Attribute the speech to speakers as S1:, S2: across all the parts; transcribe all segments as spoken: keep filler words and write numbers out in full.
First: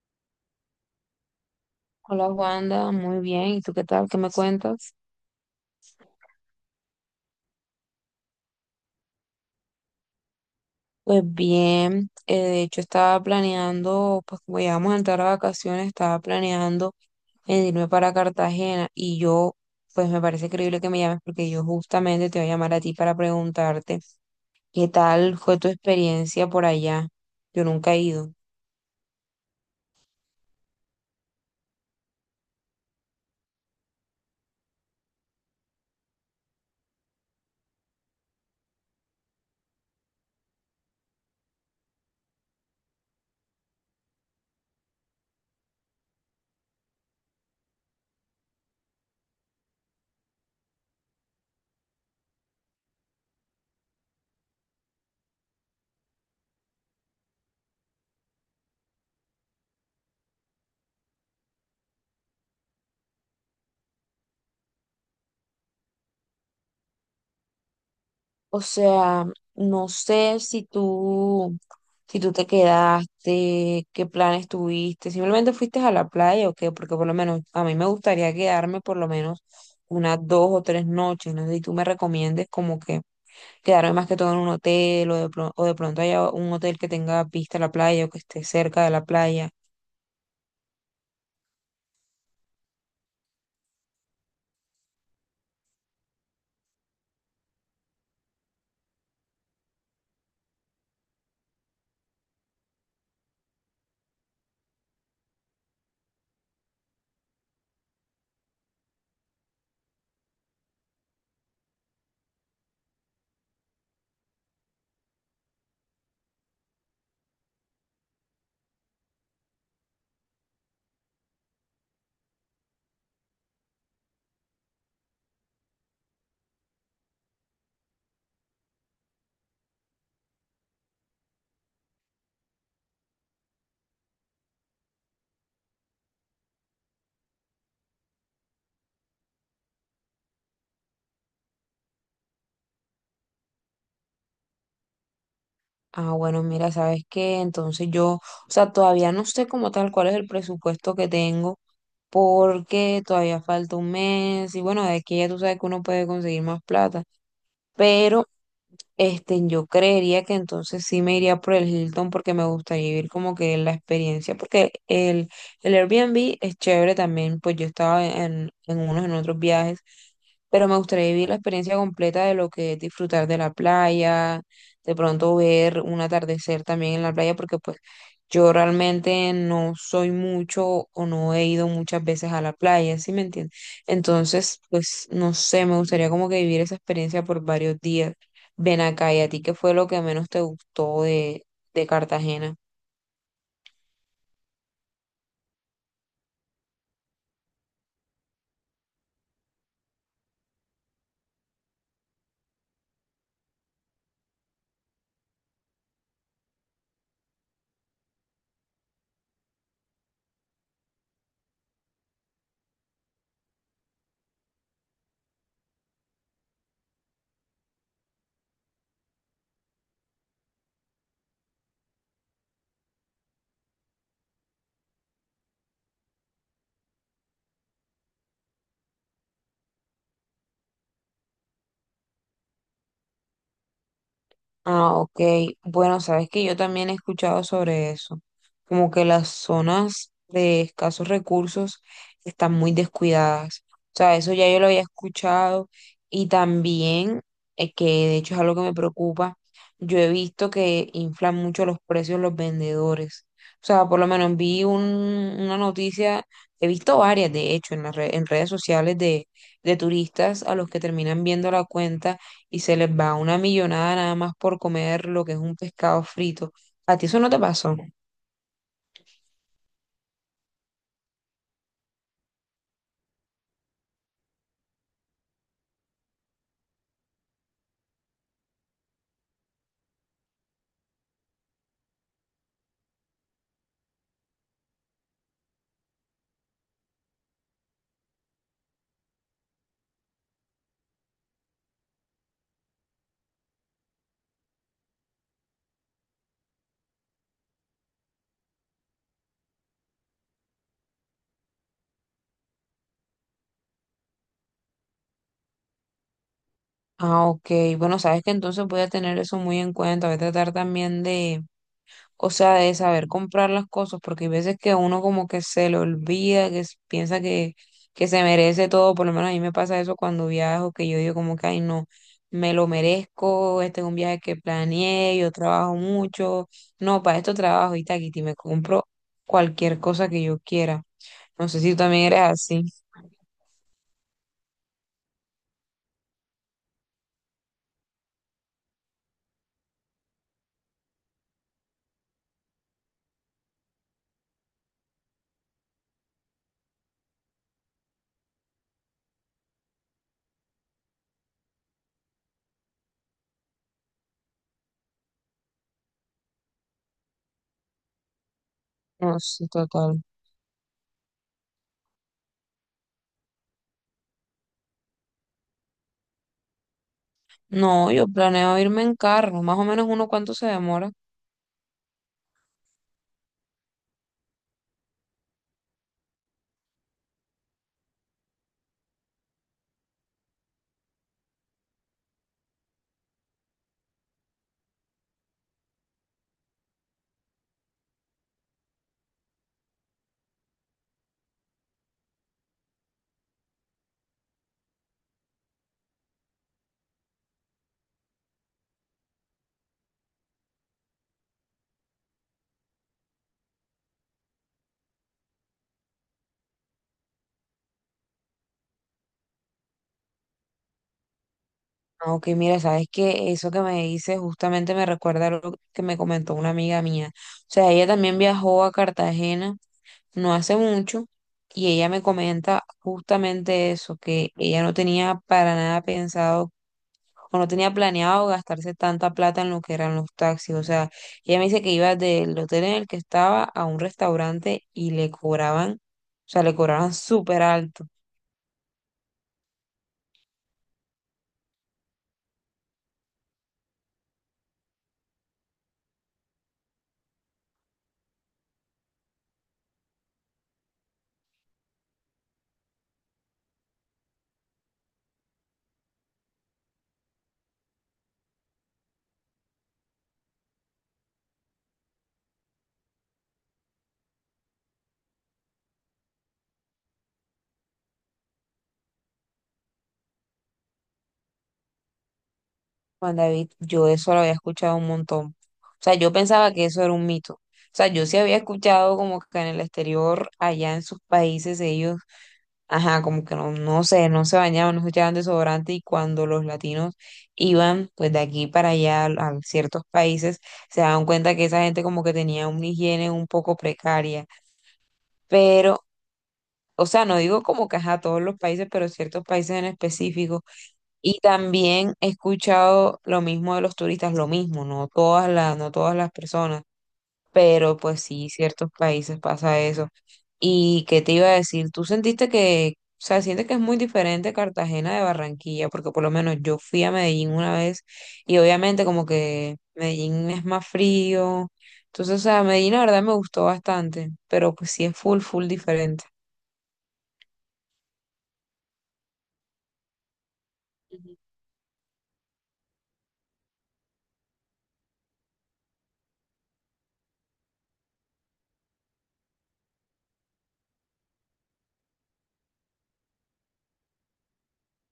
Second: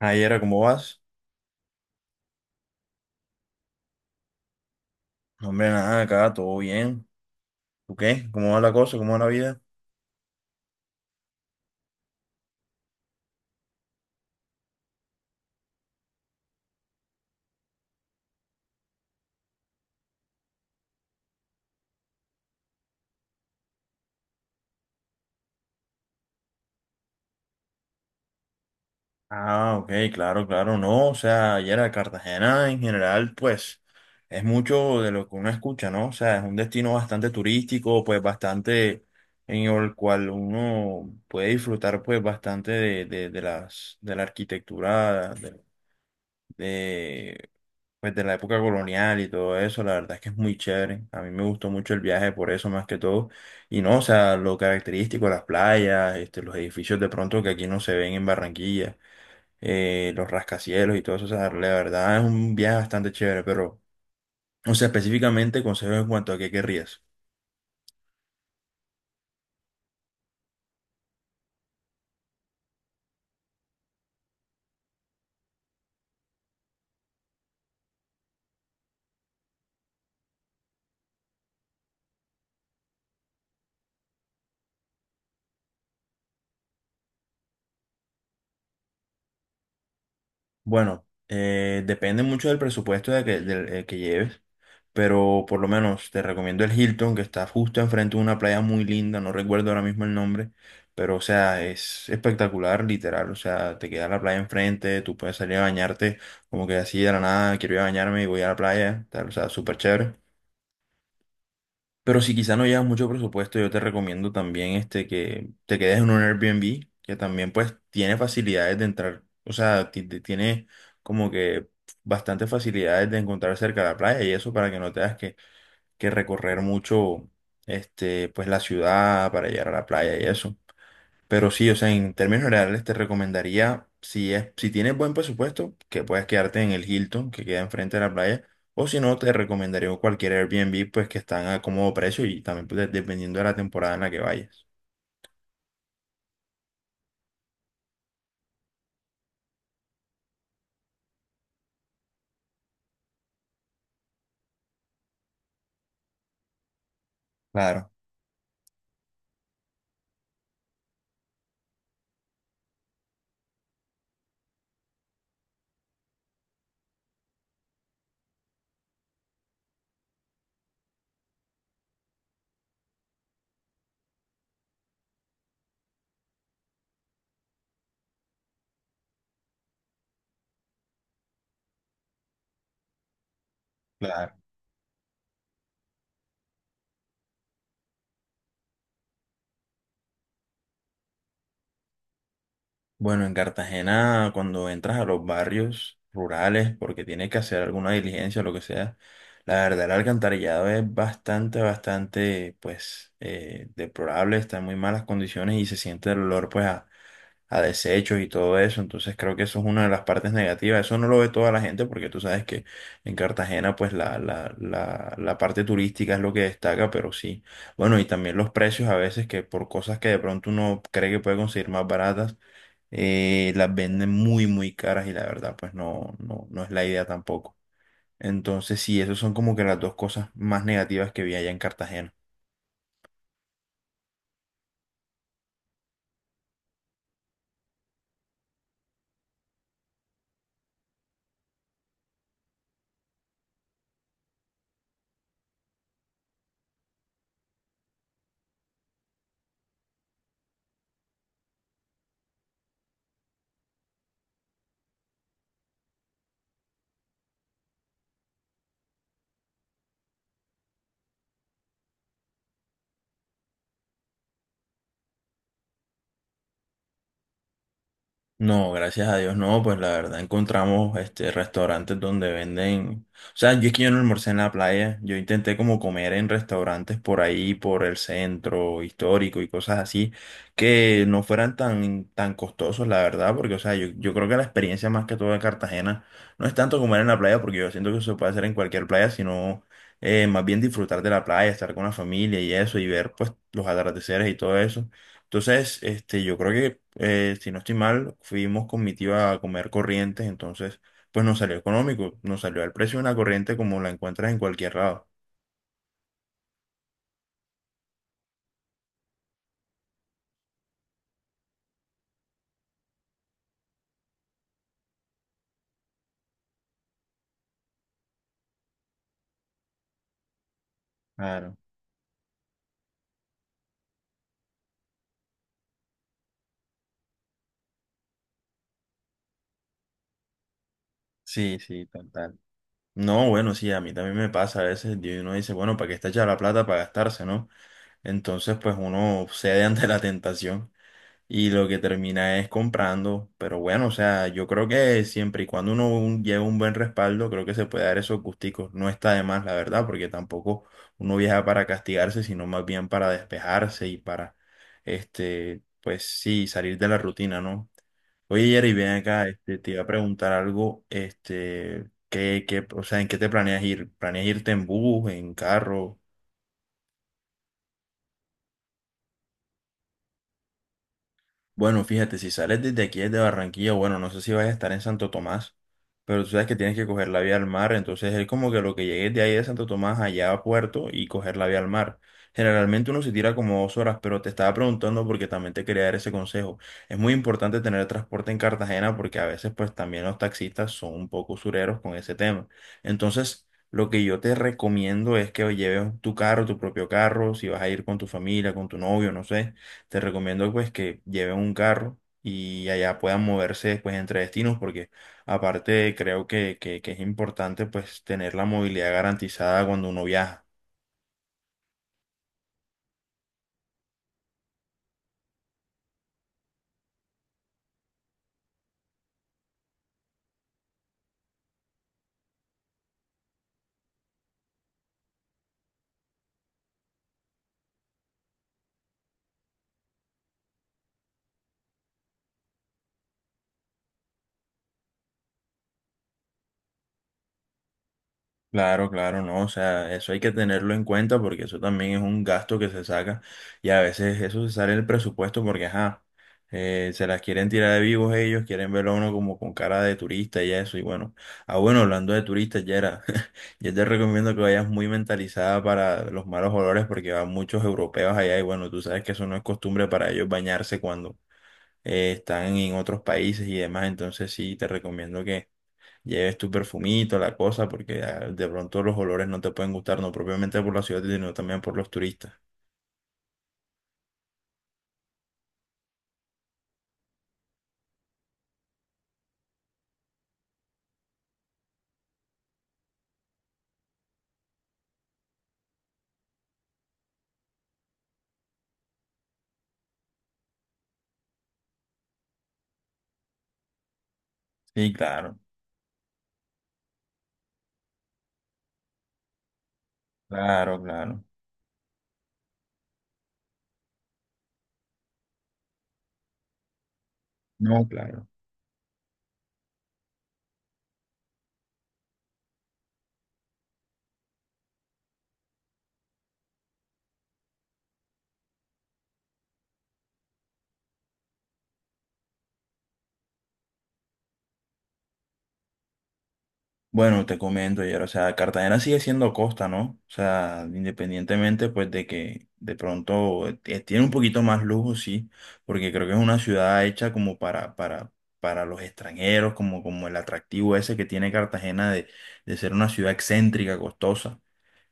S1: Ayer, ¿cómo vas?
S2: Hola Wanda, muy bien. ¿Y tú qué tal? ¿Qué me cuentas?
S1: No, hombre, nada, acá todo bien. ¿Tú qué? ¿Cómo va la cosa? ¿Cómo va la vida?
S2: Pues bien, eh, de hecho estaba planeando, pues como ya vamos a entrar a vacaciones, estaba planeando en irme para Cartagena y yo, pues me parece increíble que me llames porque yo justamente te voy a llamar a ti para preguntarte qué tal fue tu experiencia por allá. Yo nunca he ido.
S1: Ah, ok, claro, claro, no. O sea, ayer a Cartagena en general, pues, es mucho de lo que uno escucha, ¿no? O sea, es un destino bastante turístico, pues, bastante en el cual uno puede disfrutar, pues, bastante de, de, de las, de la arquitectura, de, pues de la época colonial y todo eso, la verdad es que es muy chévere. A mí me gustó mucho el viaje por eso más que todo. Y no, o sea, lo característico, las playas, este, los edificios de pronto que aquí no se ven en Barranquilla, eh, los rascacielos y todo eso, o sea, la verdad es un viaje bastante chévere, pero, o sea, específicamente consejos en cuanto a qué querrías.
S2: O sea, no sé si tú, si tú te quedaste, qué planes tuviste, simplemente fuiste a la playa o qué, porque por lo menos a mí me gustaría quedarme por lo menos unas dos o tres noches, no sé si tú me recomiendes como que quedarme más que todo en un hotel o de, pro- o de pronto haya un hotel que tenga vista a la playa o que esté cerca de la playa.
S1: Bueno, eh, depende mucho del presupuesto de que, del, eh, que lleves, pero por lo menos te recomiendo el Hilton, que está justo enfrente de una playa muy linda, no recuerdo ahora mismo el nombre, pero o sea, es espectacular, literal, o sea, te queda la playa enfrente, tú puedes salir a bañarte como que así de la nada, quiero ir a bañarme y voy a la playa, tal, o sea, súper chévere. Pero si quizá no llevas mucho presupuesto, yo te recomiendo también este que te quedes en un Airbnb, que también pues tiene facilidades de entrar, o sea, ti- ti- tiene como que bastantes facilidades de encontrar cerca de la playa y eso para que no tengas que, que recorrer mucho este pues la ciudad para llegar a la playa y eso. Pero sí, o sea, en términos reales te recomendaría, si es, si tienes buen presupuesto, que puedas quedarte en el Hilton, que queda enfrente de la playa, o si no, te recomendaría cualquier Airbnb, pues que están a cómodo precio y también pues, de- dependiendo de la temporada en la que vayas.
S2: Ah, bueno, mira, ¿sabes qué? Entonces yo, o sea, todavía no sé como tal cuál es el presupuesto que tengo, porque todavía falta un mes y bueno, de aquí ya tú sabes que uno puede conseguir más plata,
S1: Claro,
S2: pero este, yo creería que entonces sí me iría por el Hilton porque me gustaría vivir como que la experiencia, porque el, el Airbnb es chévere también, pues yo estaba en, en unos, en otros viajes, pero me gustaría vivir la experiencia completa de lo que es disfrutar de la playa, de pronto ver un atardecer también en la playa, porque pues yo realmente no soy mucho o no he ido muchas veces a la playa, ¿sí me entiendes?
S1: claro.
S2: Entonces, pues no sé, me gustaría como que vivir esa experiencia por varios días. Ven acá, ¿y a ti qué fue lo que menos te gustó de, de Cartagena?
S1: Bueno, en Cartagena, cuando entras a los barrios rurales, porque tienes que hacer alguna diligencia o lo que sea, la verdad el alcantarillado es bastante, bastante, pues, eh, deplorable, está en muy malas condiciones y se siente el olor, pues, a, a desechos y todo eso. Entonces creo que eso es una de las partes negativas. Eso no lo ve toda la gente porque tú sabes que en Cartagena pues la, la, la, la parte turística es lo que destaca, pero sí. Bueno, y también los precios a veces que por cosas que de pronto uno cree que puede conseguir más baratas, eh, las venden muy, muy caras y la verdad pues no, no, no es la idea tampoco. Entonces sí, esas son como que las dos cosas más negativas que vi allá en Cartagena.
S2: Ah, ok. Bueno, sabes que yo también he escuchado sobre eso, como que las zonas de escasos recursos están muy descuidadas. O sea, eso ya yo lo había escuchado y también, eh, que de hecho es algo que me preocupa, yo he visto que inflan mucho los precios los vendedores. O sea, por lo menos vi un- una noticia, he visto varias de hecho en las re- en redes sociales de, de turistas a los que terminan viendo la cuenta y se les va una millonada nada más por comer lo que es un pescado frito. ¿A ti eso no te pasó?
S1: No, gracias a Dios, no, pues la verdad encontramos este restaurantes donde venden, o sea, yo es que yo no almorcé en la playa, yo intenté como comer en restaurantes por ahí, por el centro histórico y cosas así, que no fueran tan, tan costosos, la verdad, porque, o sea, yo, yo creo que la experiencia más que todo de Cartagena no es tanto comer en la playa, porque yo siento que eso se puede hacer en cualquier playa, sino eh, más bien disfrutar de la playa, estar con la familia y eso, y ver pues los atardeceres y todo eso entonces, este, yo creo que, eh, si no estoy mal, fuimos con mi tía a comer corrientes, entonces, pues nos salió económico, nos salió al precio de una corriente como la encuentras en cualquier lado.
S2: Ah, ok. Bueno, sabes que entonces voy a tener eso muy en cuenta. Voy a tratar también de, o sea, de saber comprar las cosas, porque hay veces que uno como que se le olvida, que s- piensa que, que se merece todo. Por lo menos a mí me pasa eso cuando viajo, que yo digo como que,
S1: Claro,
S2: ay, no, me lo merezco, este es un viaje que planeé, yo trabajo mucho. No, para esto trabajo y taquiti, me compro cualquier cosa que yo quiera. No
S1: sí,
S2: sé si tú
S1: sí,
S2: también eres
S1: total.
S2: así.
S1: No, bueno, sí, a mí también me pasa a veces, y uno dice, bueno, ¿para qué está hecha la plata para gastarse, no? Entonces, pues uno cede ante la tentación. Y lo que termina es comprando, pero bueno, o sea, yo creo que siempre y cuando uno un- lleva un buen respaldo, creo que se puede dar esos gusticos. No está de más, la verdad, porque tampoco uno viaja para castigarse, sino más bien para despejarse y para, este, pues sí, salir de la rutina, ¿no? Oye, Jerry, ven
S2: No,
S1: acá,
S2: sí,
S1: este, te iba a
S2: total.
S1: preguntar algo, este, ¿qué, qué, o sea, ¿en qué te planeas ir? ¿Planeas irte en bus, en carro?
S2: No, yo planeo irme en carro. Más o menos uno cuánto se demora.
S1: Bueno, fíjate, si sales desde aquí, desde Barranquilla, bueno, no sé si vas a estar en Santo Tomás, pero tú sabes que tienes que coger la vía al mar, entonces es como que lo que llegues de ahí de Santo Tomás allá a Puerto y coger la vía al mar. Generalmente uno se tira como dos horas, pero te estaba preguntando porque también te quería dar ese consejo. Es muy importante tener transporte en Cartagena porque a veces pues también los taxistas son un poco usureros con ese tema. Entonces, lo que yo te recomiendo es que lleves tu carro, tu propio carro, si vas a ir con tu familia, con tu novio, no sé te recomiendo pues que lleven un carro y allá puedan moverse después entre destinos porque aparte creo que, que, que es importante pues tener la movilidad garantizada cuando uno viaja.
S2: Ah, ok, mira, sabes que eso que me dices justamente me recuerda lo que me comentó una amiga mía. O sea, ella también viajó a Cartagena no hace mucho y ella me comenta justamente eso, que ella no tenía para nada pensado o no tenía planeado gastarse tanta plata en lo que eran los taxis. O sea, ella me dice que iba del hotel en el que estaba a un restaurante y le cobraban, o sea, le cobraban súper alto.
S1: Claro, claro, no, o sea, eso hay que tenerlo en cuenta porque eso también es un gasto que se saca y a veces eso se sale del presupuesto porque, ajá, eh, se las quieren tirar de vivos ellos, quieren verlo a uno como con cara de turista y eso, y bueno, ah, bueno, hablando de turistas, Yera, yo te recomiendo que vayas muy mentalizada para los malos olores porque van muchos europeos allá y bueno, tú sabes que eso no es costumbre para ellos bañarse cuando eh, están en otros países y demás, entonces sí, te recomiendo que lleves tu perfumito, la cosa, porque ah, de pronto los olores no te pueden gustar, no propiamente por la ciudad, sino también por los turistas.
S2: Juan David, yo eso lo había escuchado un montón. O sea, yo pensaba que eso era un mito. O sea, yo sí había escuchado como que en el exterior, allá en sus países, ellos ajá, como que no, no sé, no se bañaban, no se echaban desodorante y cuando los latinos iban pues de aquí para allá al- a ciertos países, se daban cuenta que esa gente como que tenía una higiene un poco precaria,
S1: Sí, claro,
S2: pero, o sea, no digo como que ajá, todos los países, pero ciertos países en específico.
S1: claro,
S2: Y
S1: claro.
S2: también he escuchado lo mismo de los turistas, lo mismo, no todas las, no todas las personas, pero
S1: No,
S2: pues
S1: claro.
S2: sí, ciertos países pasa eso. ¿Y qué te iba a decir? ¿Tú sentiste que, o sea, sientes que es muy diferente Cartagena de Barranquilla? Porque por lo menos yo fui a Medellín una vez y obviamente como que Medellín es más frío. Entonces, o sea, Medellín la verdad me gustó bastante, pero pues sí es full, full diferente.
S1: Bueno, te comento, Yer, o sea, Cartagena sigue siendo costa, ¿no? O sea,
S2: Ujú.
S1: independientemente, pues, de que de pronto eh, tiene un poquito más lujo, sí, porque creo que es una ciudad hecha como para, para, para los extranjeros, como, como el atractivo ese que tiene Cartagena de, de ser una ciudad excéntrica, costosa.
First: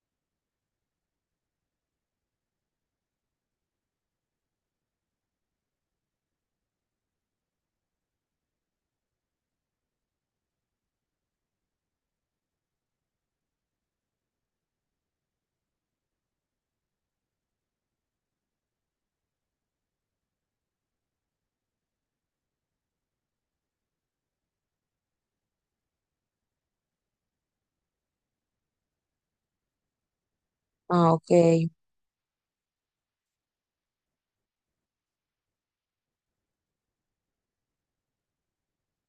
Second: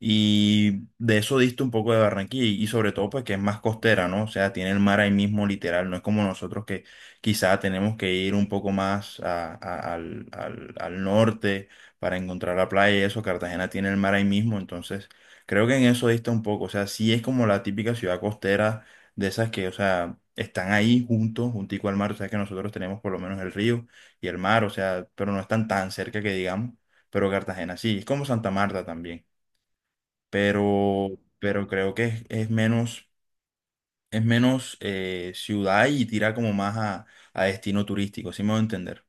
S1: Y de eso diste un poco de Barranquilla y, y sobre todo pues que es más costera, ¿no? O sea, tiene el mar ahí mismo literal, no es como nosotros que quizá tenemos que ir un poco más a- a- al, al- al norte para encontrar la playa y eso, Cartagena tiene el mar ahí mismo, entonces creo que en eso dista un poco, o sea, sí es como la típica ciudad costera de esas que, o sea, están ahí juntos, juntico al mar, o sea que nosotros tenemos por lo menos el río y el mar, o sea, pero no están tan cerca que digamos, pero Cartagena sí, es como Santa Marta también pero,
S2: Ah,
S1: pero
S2: ok.
S1: creo que es, es menos, es menos eh, ciudad y tira como más a, a destino turístico, si me voy a entender.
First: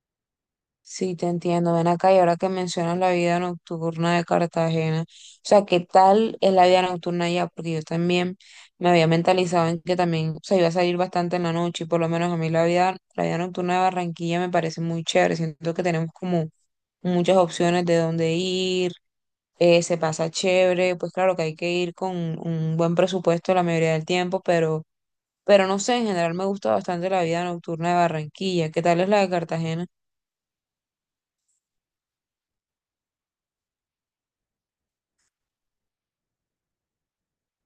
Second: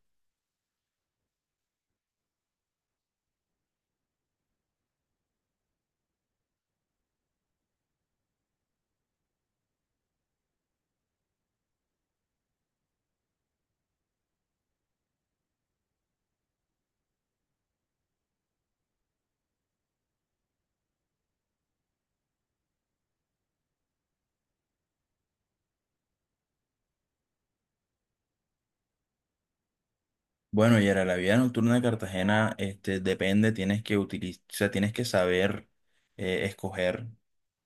S2: Sí, te entiendo. Ven acá y ahora que mencionas la vida nocturna de Cartagena, o sea, ¿qué tal es la vida nocturna allá? Porque yo también me había mentalizado en que también, o sea, iba a salir bastante en la noche y por lo menos a mí la vida, la vida nocturna de Barranquilla me parece muy chévere. Siento que tenemos como muchas opciones de dónde ir, eh, se pasa chévere, pues claro que hay que ir con un buen presupuesto la mayoría del tiempo, pero, pero no sé, en general me gusta bastante la vida nocturna de Barranquilla. ¿Qué tal es la de Cartagena?
S1: Bueno, y era la vida nocturna de Cartagena, este, depende, tienes que utilizar, tienes que saber eh, escoger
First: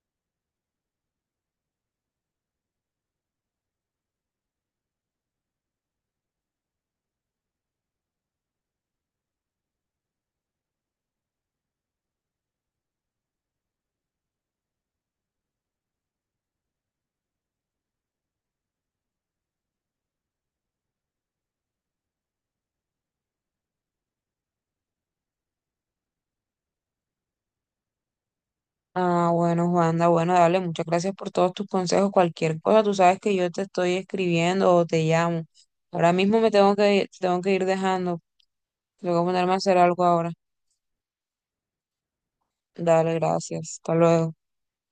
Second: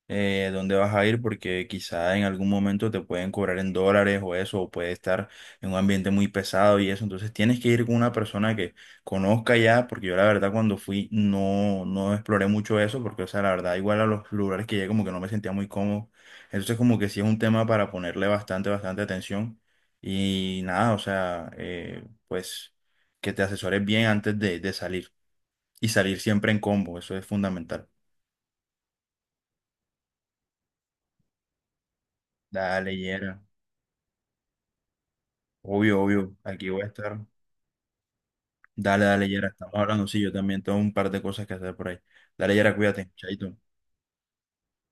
S1: eh, dónde vas a ir, porque quizá en algún momento te pueden cobrar en dólares o eso, o puede estar en un ambiente muy pesado y eso. Entonces tienes que ir con una persona que conozca ya, porque yo la verdad cuando fui no, no exploré mucho eso, porque o sea, la verdad igual a los lugares que llegué como que no me sentía muy cómodo. Entonces como que sí es un tema para ponerle bastante, bastante atención. Y nada, o sea, eh, pues que te asesores bien antes de, de salir. Y salir siempre en combo, eso es fundamental.
S2: Ah, bueno, Juanda, bueno, dale, muchas gracias por todos tus consejos. Cualquier cosa,
S1: Dale,
S2: tú sabes que
S1: Yera.
S2: yo te estoy escribiendo o te llamo.
S1: Obvio,
S2: Ahora
S1: obvio,
S2: mismo me
S1: aquí
S2: tengo
S1: voy a
S2: que, ir,
S1: estar.
S2: tengo que ir dejando.
S1: Dale,
S2: Tengo que
S1: dale, Yera,
S2: ponerme a
S1: estamos
S2: hacer algo
S1: hablando, sí,
S2: ahora.
S1: yo también tengo un par de cosas que hacer por ahí. Dale, Yera, cuídate,
S2: Dale,
S1: chaito.
S2: gracias. Hasta luego.